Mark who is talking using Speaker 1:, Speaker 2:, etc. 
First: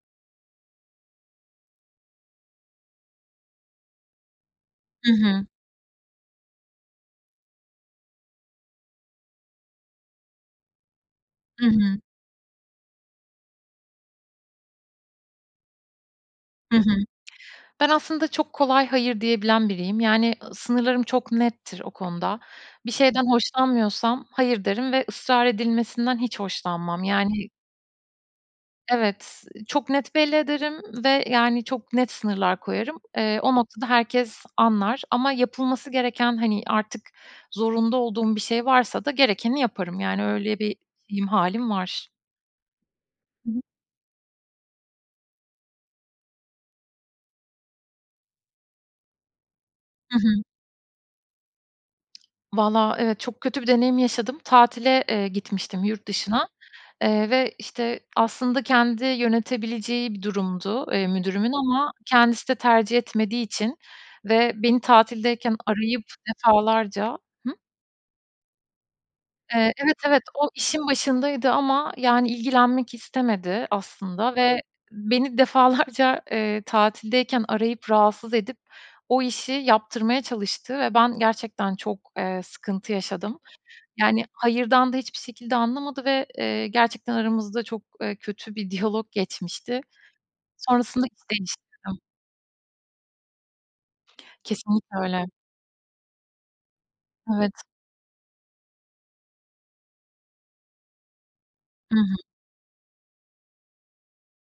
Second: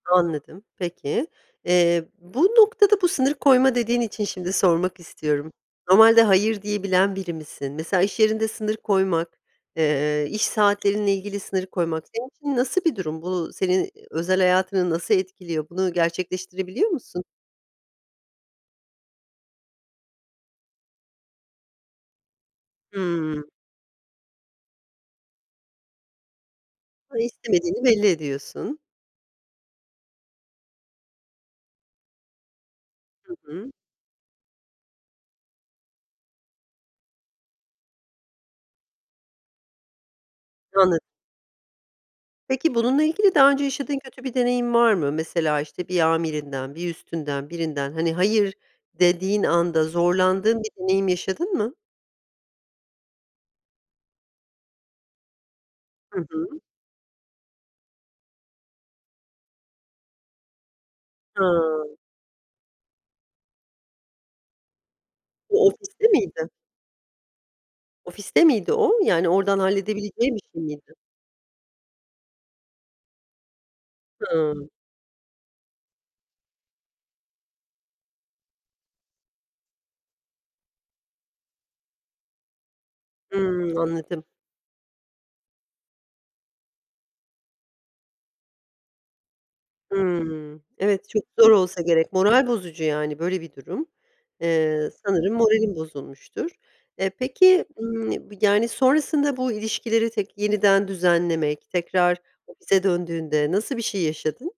Speaker 1: Anladım. Peki, eee, bu noktada, bu sınırı koyma dediğin için şimdi sormak
Speaker 2: Hı hı.
Speaker 1: istiyorum. Normalde, hayır diyebilen biri misin? Mesela iş yerinde sınır koymak, eee, iş saatlerinle ilgili sınır
Speaker 2: Hı hı.
Speaker 1: koymak, senin için nasıl bir durum? Bu senin özel hayatını nasıl etkiliyor? Bunu
Speaker 2: Hı
Speaker 1: gerçekleştirebiliyor
Speaker 2: hı.
Speaker 1: musun?
Speaker 2: Ben, aslında çok kolay hayır diyebilen biriyim. Yani, sınırlarım çok nettir o konuda. Bir şeyden
Speaker 1: Hıı.
Speaker 2: hoşlanmıyorsam, hayır derim ve ısrar edilmesinden hiç hoşlanmam.
Speaker 1: Hı,
Speaker 2: Yani
Speaker 1: istemediğini belli ediyorsun.
Speaker 2: Evet, çok net belli ederim ve yani çok net sınırlar koyarım.
Speaker 1: Hı
Speaker 2: Eee, o
Speaker 1: hı.
Speaker 2: noktada herkes anlar ama yapılması gereken, hani, artık zorunda olduğum bir şey varsa da, gerekeni yaparım. Yani, öyle, bir
Speaker 1: Anlad
Speaker 2: [unintelligible] halim var.
Speaker 1: Peki, bununla ilgili daha
Speaker 2: Hı hı.
Speaker 1: önce yaşadığın kötü bir deneyim var mı? Mesela, işte, bir amirinden, bir üstünden, birinden, hani hayır dediğin anda,
Speaker 2: Hı hı.
Speaker 1: zorlandığın bir deneyim yaşadın mı?
Speaker 2: Vallahi evetö çok kötü bir deneyim yaşadım. Tatile, eee, gitmiştim yurt
Speaker 1: Hı
Speaker 2: dışına,
Speaker 1: hı.
Speaker 2: eee, ve, işte, aslında kendi yönetebileceği bir durumdu, eee, müdürümün.
Speaker 1: Ha.
Speaker 2: Ama kendisi de tercih etmediği için, ve beni tatildeyken
Speaker 1: O,
Speaker 2: arayıp
Speaker 1: ofiste miydi?
Speaker 2: defalarca Hı?
Speaker 1: Ofiste miydi o? Yani oradan
Speaker 2: Eee, evet, evet,
Speaker 1: halledebileceği
Speaker 2: o,
Speaker 1: birşey
Speaker 2: işin
Speaker 1: miydi?
Speaker 2: başındaydı ama, yani ilgilenmek istemedi aslında ve
Speaker 1: Hıı.
Speaker 2: beni defalarca, eee, tatildeyken arayıp rahatsız edip, o işi, yaptırmaya çalıştı ve ben gerçekten çok, eee, sıkıntı yaşadım.
Speaker 1: Hıı. Anladım.
Speaker 2: Yani, hayırdan da hiçbir şekilde anlamadı ve, eee, gerçekten aramızda çok, eee, kötü bir diyalog geçmişti.
Speaker 1: Hıı.
Speaker 2: Sonrasında
Speaker 1: Evet, çok
Speaker 2: iş
Speaker 1: zor olsa
Speaker 2: değiştirdim.
Speaker 1: gerek, moral bozucu yani, böyle bir durum, eee,
Speaker 2: Kesinlikle öyle.
Speaker 1: sanırım moralin bozulmuştur. Eee,
Speaker 2: Evet.
Speaker 1: peki, ımm, yani sonrasında bu ilişkileri tek yeniden düzenlemek,
Speaker 2: Hı
Speaker 1: tekrar
Speaker 2: hı.
Speaker 1: ofise döndüğünde nasıl bir şey yaşadın?